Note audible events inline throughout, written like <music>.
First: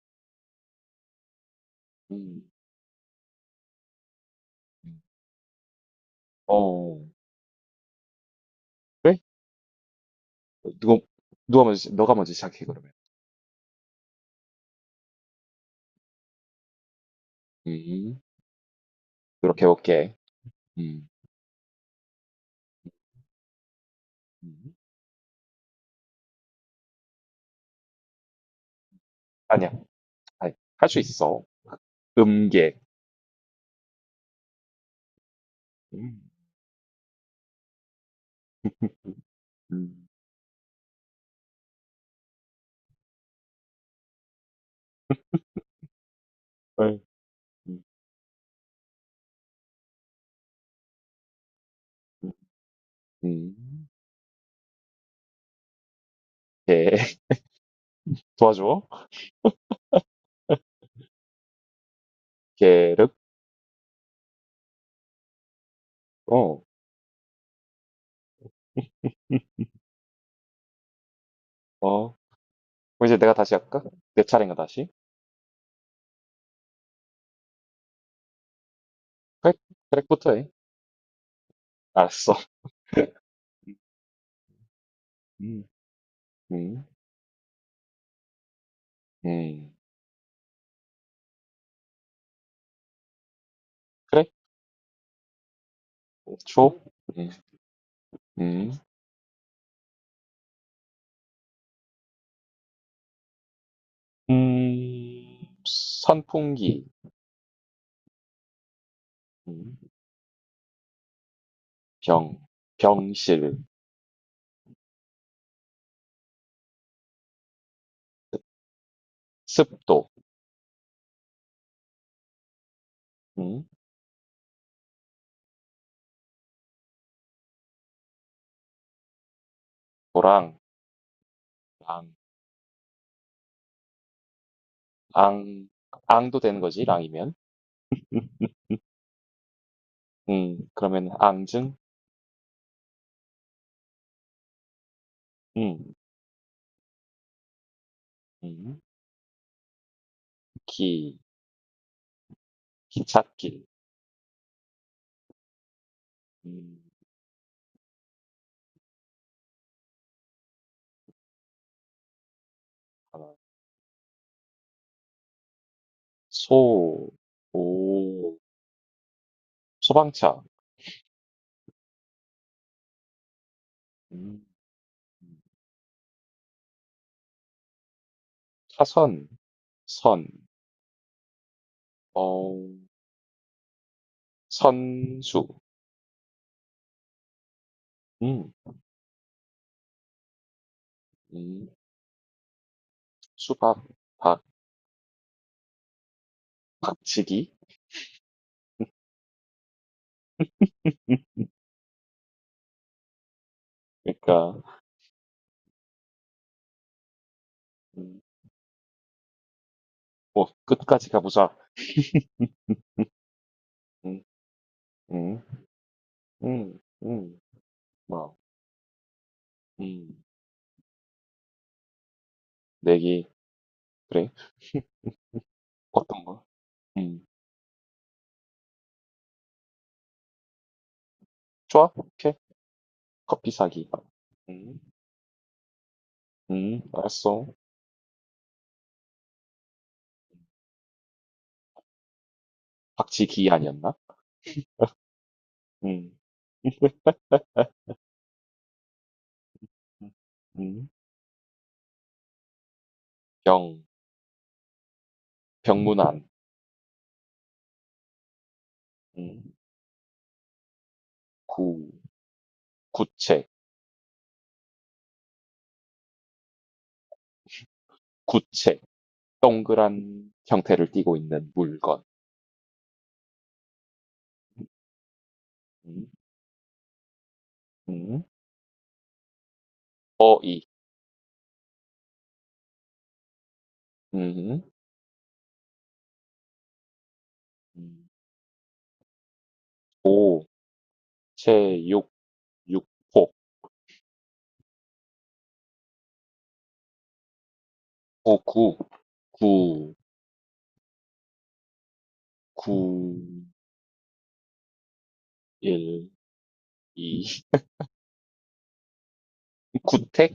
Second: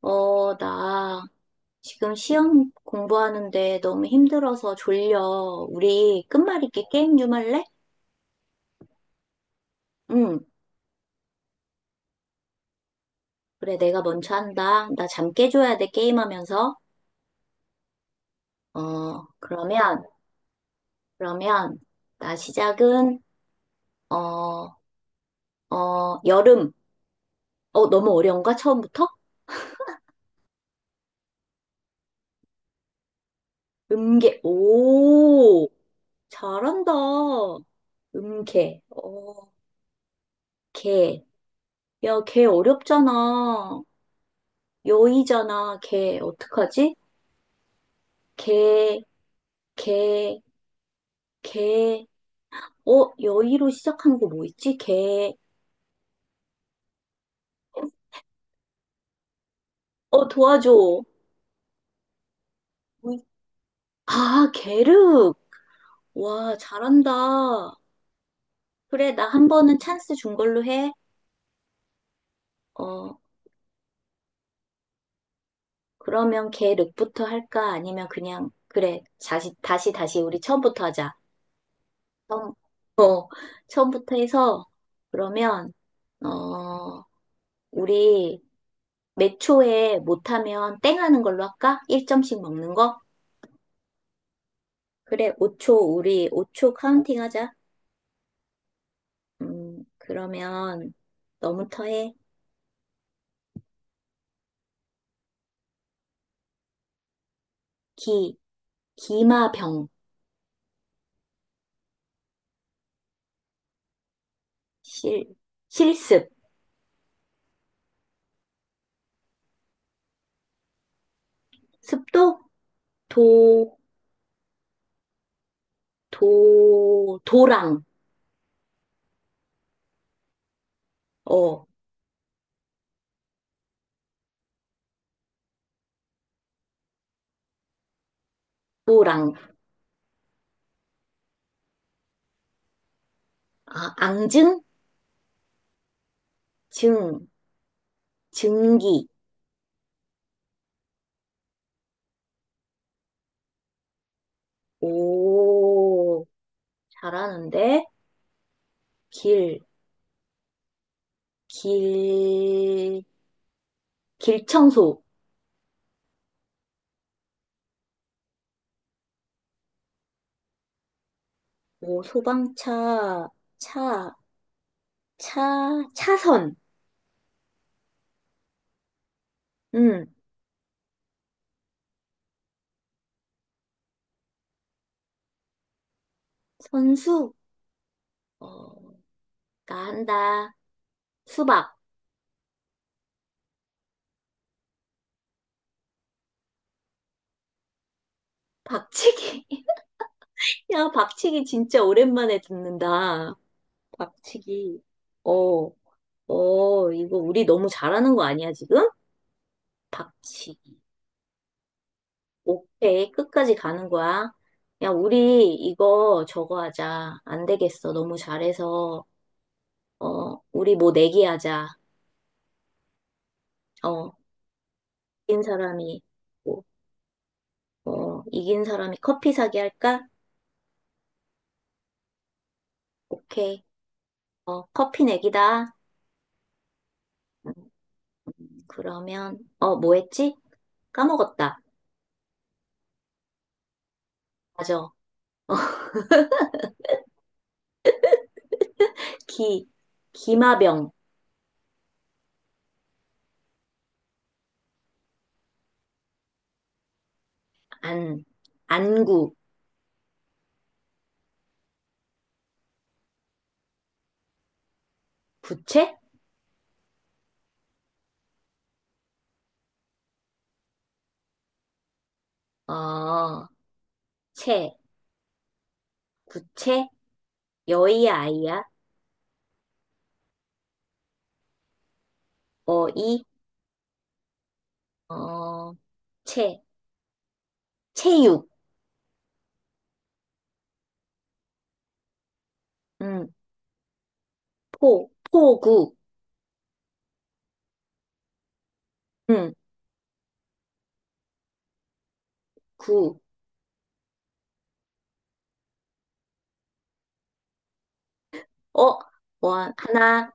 나 지금 음. 시험 공부하는데 너무 힘들어서 졸려. 우리 끝말잇기 어. 게임 좀 할래? 그래? 응, 누가 누가 먼저 너가 먼저 시작해 그러면. 그래, 내가 먼저 한다. 나 잠 깨줘야 돼, 게임하면서. 음. 어, 그렇게 그러면, 해볼게. 음. 그러면, 나 시작은, 어, 음. 어, 여름. 어, 너무 어려운가? 처음부터? 아니야. 아니, 할수 있어. 음계. 음계. 오, 음. 잘한다. 음계. 어, 음. 개. 야, 개 어렵잖아. 여의잖아, 개. 어떡하지? 음. 음. 개, 개, 개. 음. 어, 여의로 음. 시작한 거 뭐 있지? 개. 개. <laughs> 도와줘. 어, 도와줘. 계륵. 있- 아, 게륵. 와, 어. 잘한다. 그래, 나 한 번은 찬스 준 걸로 해. 어. 그럼 이제 어, 내가 다시 할까? 내 차례인가 다시? 그러면 게륵부터 할까? 아니면 그냥, 그래, 그래. 다시, 트랙부터 우리 해. 처음부터 하자. 알았어. 처음, 처음부터 해서, 음. 그러면, 음. 어, 우리 몇 음. 초에 못하면 땡 하는 걸로 할까? 1점씩 먹는 거? 그래. 그래, 5초, 우리 오 5초 초. 카운팅 음. 하자. 음. 그러면 너부터 해. 음. 선풍기. 기, 음. 기마병, 병, 병실, 실, 실습, 습도, 습도, 음, 도, 도랑, 도랑, 어, 랑, 앙, 앙도 되는 거지, 랑이면. 도랑, 그러면 앙증, 아, 앙증, 음, 증, 음, 증기, 기, 기찻길, 오, 음, 잘하는데, 길, 길, 하나, 길청소, 소, 오, 소방차, 오, 소방차, 차, 음, 차선, 차선, 음, 선, 어, 선수, 선수, 음, 어, 나 한다. 음, 수박. 수박, 박, 박치기. 박치기. <laughs> 야, 박치기 <laughs> 진짜 오랜만에 듣는다. 그러니까, 박치기. 어, 이거 우리 너무 잘하는 음, 거 아니야, 지금? 뭐, 박치기. 끝까지 가보자. <laughs> 오케이. 끝까지 가는 음, 거야. 야, 음. 우리 이거 저거 음. 하자. 음. 안 되겠어. 너무 막. 잘해서. 음. 어, 우리 뭐 내기 하자. 내기. 어, 그래. 이긴 사람이, 어떤 거? 뭐, 음. 어, 이긴 사람이 커피 사기 할까? 좋아. 오케이. 커피 오케이. 사기. 어, 음. 커피 내기다. 음. 알았어. 그러면, 어, 뭐 했지? 까먹었다. 박치기 아니었나? 맞아. 어, 음. 에? 기, 음. 기마병, 병. 병문안. 안, 안구, 음. 구. 구체. 부채? 구체. 동그란 형태를 띠고 있는 물건. 어, 채, 음. 구채, 여의야, 음. 아이야, 어이. 어이, 음. 어, 채, 음. 체육, 오. 체육. 음, 육폭. 포구, 구구. 음, 구. 구. 구, 구, 일. 이. 어, 원, 하나, 구택?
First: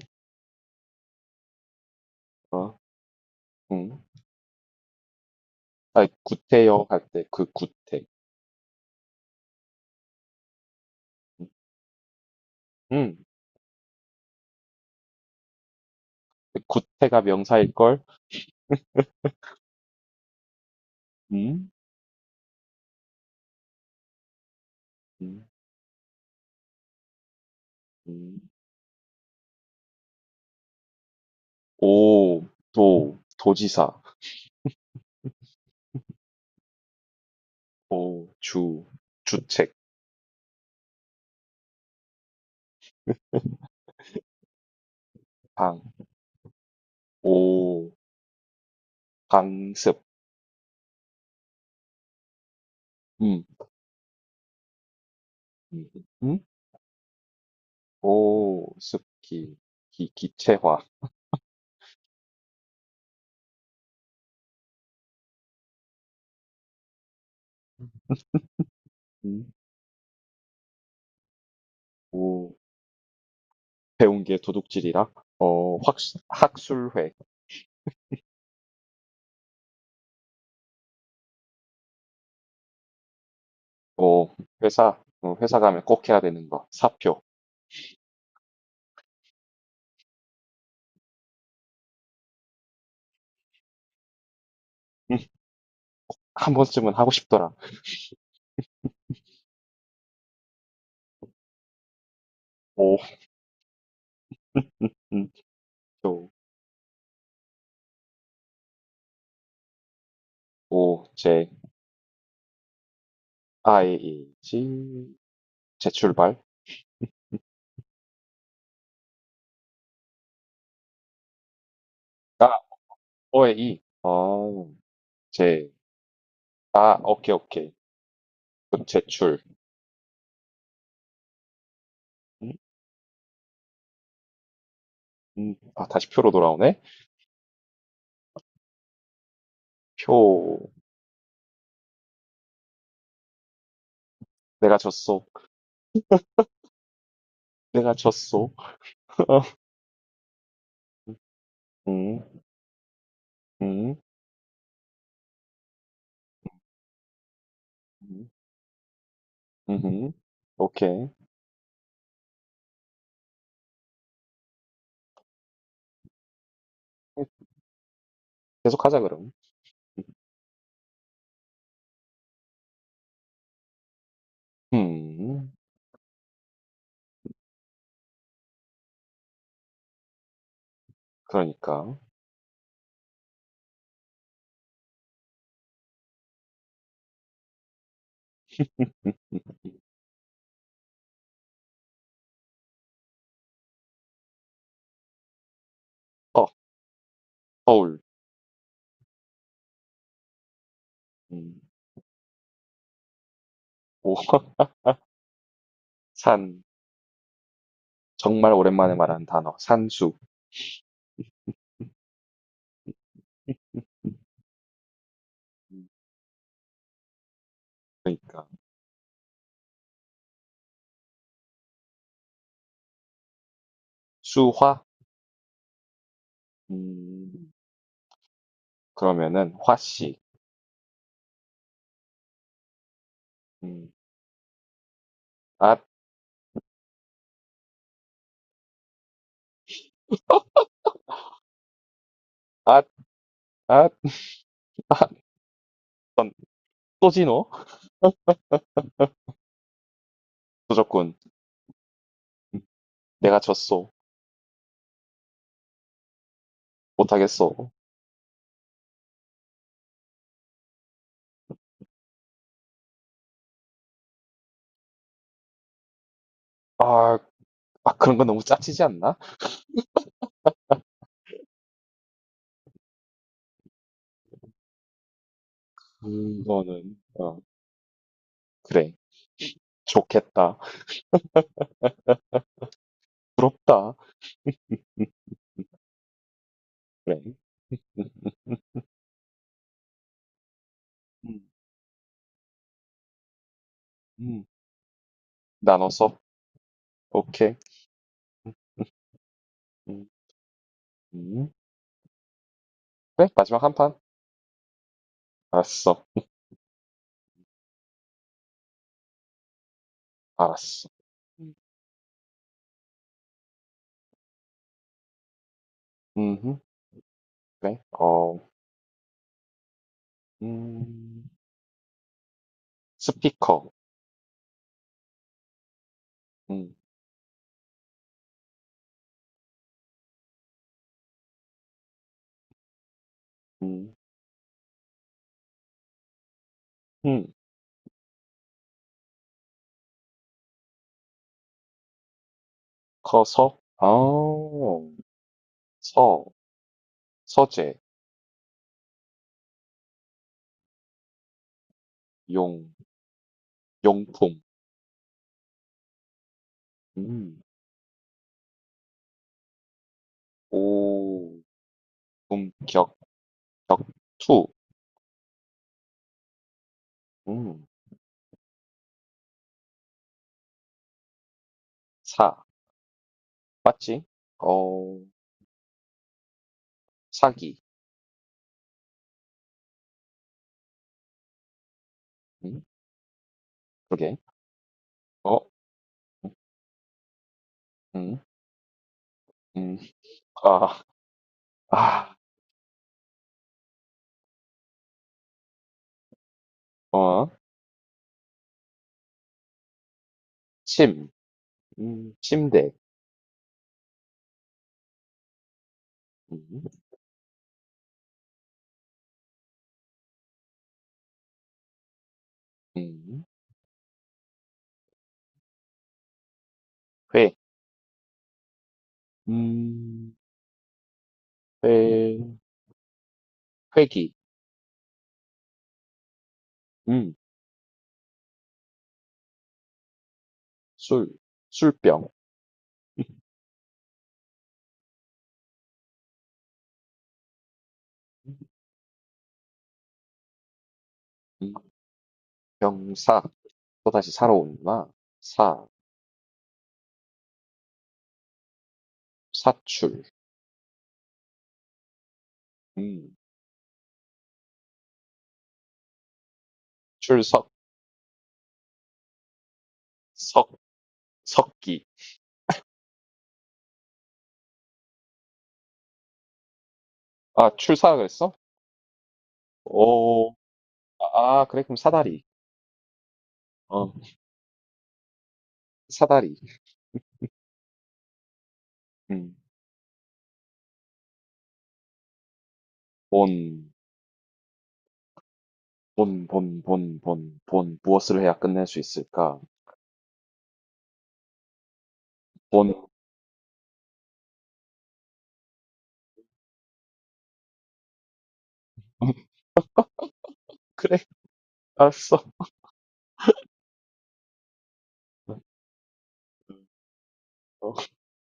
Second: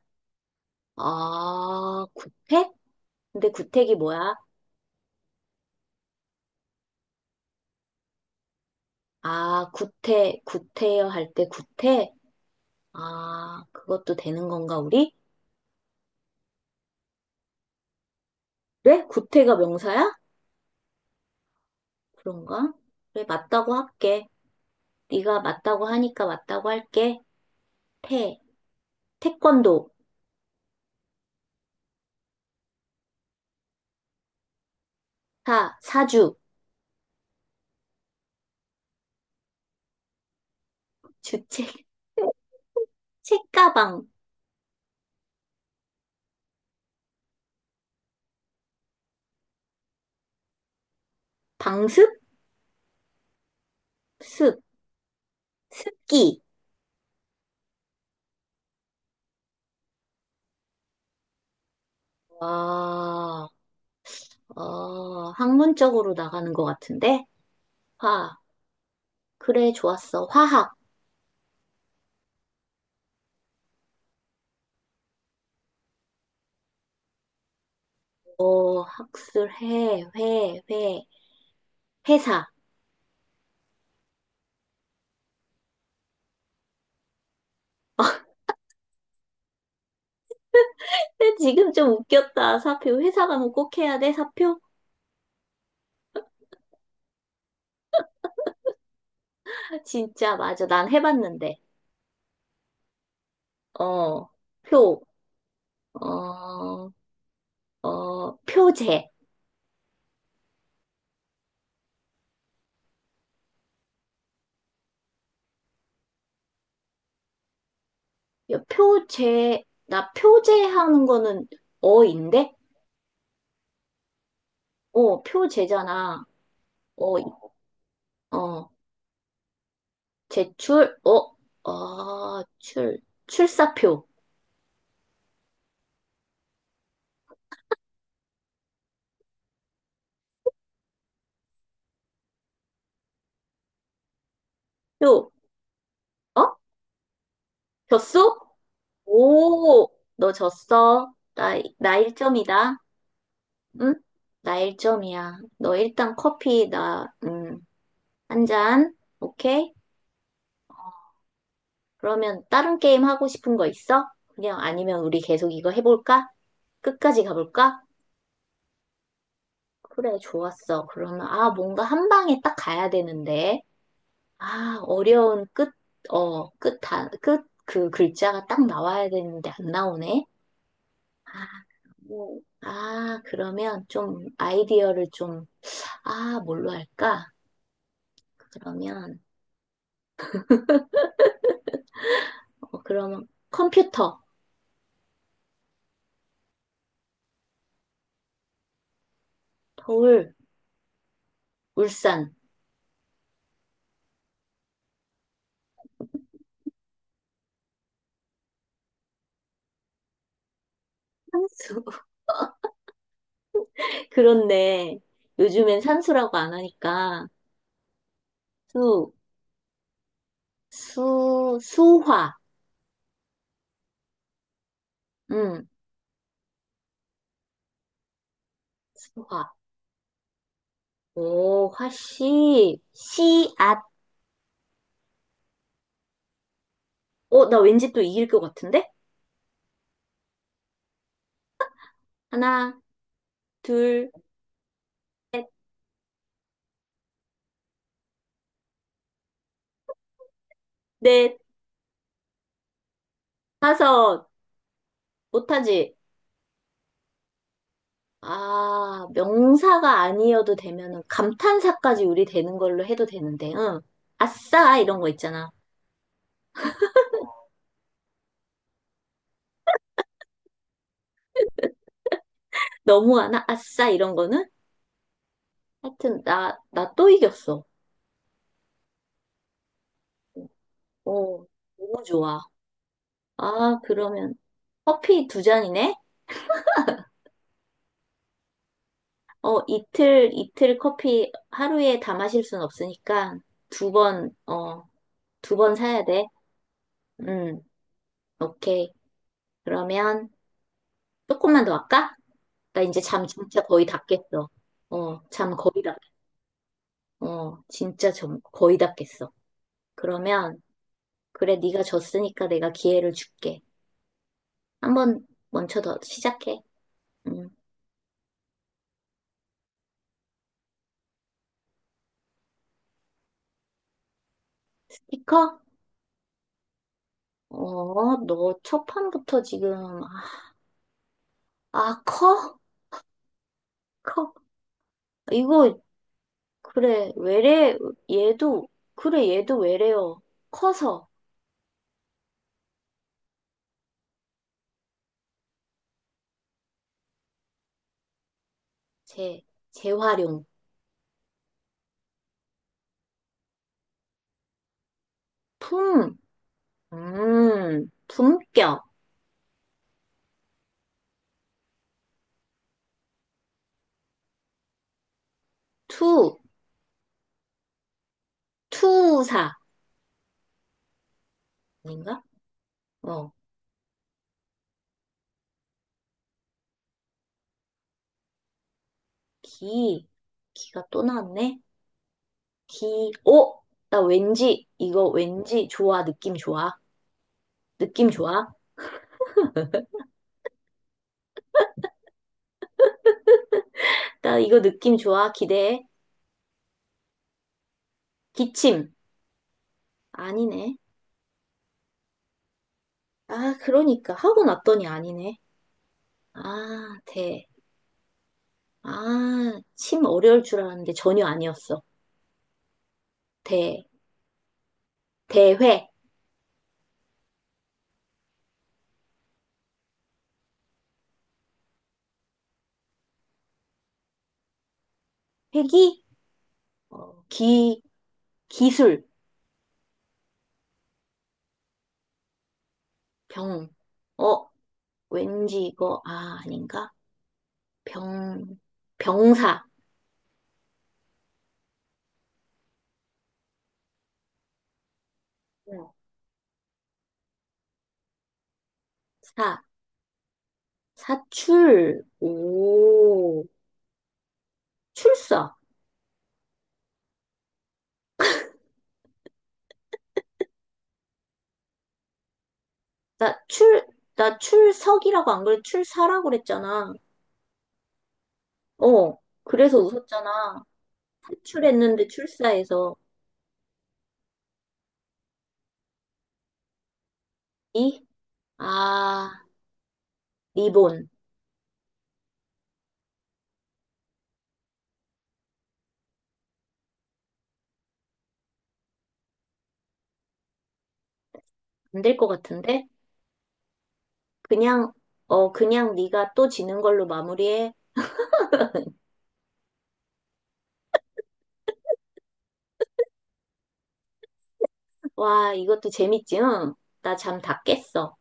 어, 구태? 어, 근데 구택이 음. 뭐야? 아, 구태여 할 때 그 구택. 아, 구태, 구태여 할 때 구태? 음. 아, 그것도 되는 건가, 우리? 구태가 명사일걸? 그래? 구태가 명사야? 음. 그런가? 그래, 맞다고 할게. 네가 음. 맞다고 하니까 맞다고 할게. 음. 태, 태권도, 오, 도, 도지사. 사, 사주, 오, 주, 주책. 주책, <laughs> 책가방, 방, 오, 강습. 방습, 음. 습, 음. 음? 습기. 오, 습기, 기, 기체화. 와, 어, 학문적으로 나가는 것 같은데? 화, 음. 그래, 좋았어. 화학, 오, 배운 게 도둑질이라. 어, 확, 학술회. 어, 학술해, 회사. 어, 회사, 어, 회사 가면 꼭 해야 되는 거. 사표. 지금 좀 웃겼다. 사표. 회사 가면 꼭 해야 돼, 사표? 음, 한 번쯤은 하고 싶더라. 진짜, 맞아. 난 해봤는데. 오. 어, 표. <laughs> 조, 어, 표제. 오, 제, 아이, 이, 지, 제출발. 야, 표제, 나 표제하는 거는 아, 어인데? 오에, 이. 아, 어, 제, 표제잖아. 아, 어, 이- 오케이, 오케이. 어, 그럼 제출. 제출, 어, 어, 음, 출, 출사표. 아, 다시 표로 돌아오네. 표, 내가 졌어. 표, 어? 내가 졌어? 졌어. <laughs> 오, 너 졌어. 나 음, 1점이다. 응? 음, 나 1점이야. 너 일단 커피, 나, 음, 한 잔. 오케이? 음, 오케이. 그러면 다른 게임 하고 싶은 거 있어? 그냥 아니면 우리 계속 이거 해볼까? 끝까지 가볼까? 계속 하자, 그럼. 그래, 좋았어. 그러면, 아, 뭔가 한 방에 딱 가야 되는데. 아, 어려운 음, 끝, 어, 끝, 단, 끝, 그 글자가 딱 나와야 되는데 안 나오네. 아, 그러니까. 뭐, 아, 그러면 좀 아이디어를 좀, 아, 뭘로 할까? 음, 그러면, 어, 그러면 컴퓨터, 어, 서울. 서울, 음, 울산, 오, <laughs> 산. 정말 오랜만에 말하는 단어. 산수. 산수. <laughs> <laughs> 음, 그렇네. 요즘엔 산수라고 안 하니까. 그러니까. 수, 수화. 수화? 응, 음, 수화. 그러면은 화씨. 오, 화씨, 씨앗. 음, 앗, 어, 나 왠지 또 이길 것 같은데? 하나, 앗, 앗. 둘, 넌 소진호? 조졌군. 넷, 내가 졌소. 다섯. 못하지? 못하겠소. 아, 명사가 아니어도 되면은 감탄사까지 우리 되는 걸로 해도 되는데, 응. 아싸, 이런 거 있잖아. 아, 아, 그런 건 너무 짜치지 않나? 너무하나? 아싸, 이런 거는? 하여튼, 너는, 나 또 어, 이겼어. 그래. 좋겠다. 오, 너무 좋아. 아, 부럽다. 그러면 음, 커피 두 잔이네? 그래. 음, 어, 이틀 커피 음, 하루에 다 마실 순 없으니까 두 번, 음. 어, 두 번 사야 나눠서. 돼. 오케이. 음, 음, 오케이. 음, 그러면 음. 조금만 더 할까? 나 이제 잠 그래, 진짜 마지막 한 거의 판. 다 깼어. 어, 잠 거의 다, 알았어. 어, 진짜 점, 거의 다 깼어. 그러면, 알았어. 음, 그래, 네가 졌으니까 내가 기회를 줄게. 한번 먼저 더 음, 시작해. 음, 그래. 어, 음, 스피커. 스티커? 음, 어, 너 첫 판부터 지금, 아, 아, 커? 음, 커? 이거 그래, 음. 외래, 얘도, 그래, 얘도 외래어. 커서, 커서, 아, 서, 서재, 재, 재활용. 용, 용품, 품, 음, 품격. 오, 품격, 격, 투, 투, 음, 투사. 아닌가? 사, 어, 맞지? 어, 사기, 기, 기가 또 나왔네. 음, 기, 오! 그나 게 왠지, 이거 어, 왠지 좋아, 음, 느낌 좋아. 느낌 음, 좋아. 음, 아, 아, 나 이거 느낌 좋아, 기대해. 어, 기침. 아니네. 침, 침대, 아, 그러니까. 하고 났더니 아니네. 음, 아, 대. 아, 심 어려울 줄 알았는데 전혀 아니었어. 음, 대, 대회, 회, 음, 회, 회기, 회기, 음, 어, 기술, 술, 술병, 병. 어, 왠지 이거, 아, 아닌가? 병, 병사, 음, 병사, 또다시 사러 온다. 사, 응. 사, 사출, 사출, 음, 오, 출사. 출석, 석, 석기. 나 출, 나 출석이라고 안 그래? 출사라고 그랬잖아. 아, 출사 그랬어? 어, 그래서 오, 웃었잖아. 아, 아, 그래, 그럼 출했는데 사다리. 출사해서. 어, 사다리. 이, 아, 음, 리본. 본, 본, 본, 본, 본, 본, 무엇을 해야 끝낼 수 있을까? 안될 것 본. 같은데? 그냥, 어, 그냥 네가 또 지는 걸로 마무리해. <laughs> 그래, 알았어. 와, 이것도 재밌지, 응? 나 잠 다 어, 깼어.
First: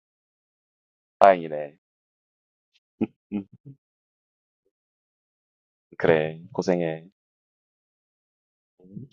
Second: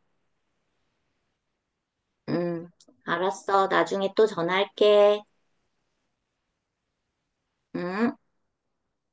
다행이네. 음, 음, 알았어. 나중에 또 전화할게. 그래, 고생해. 응? 음.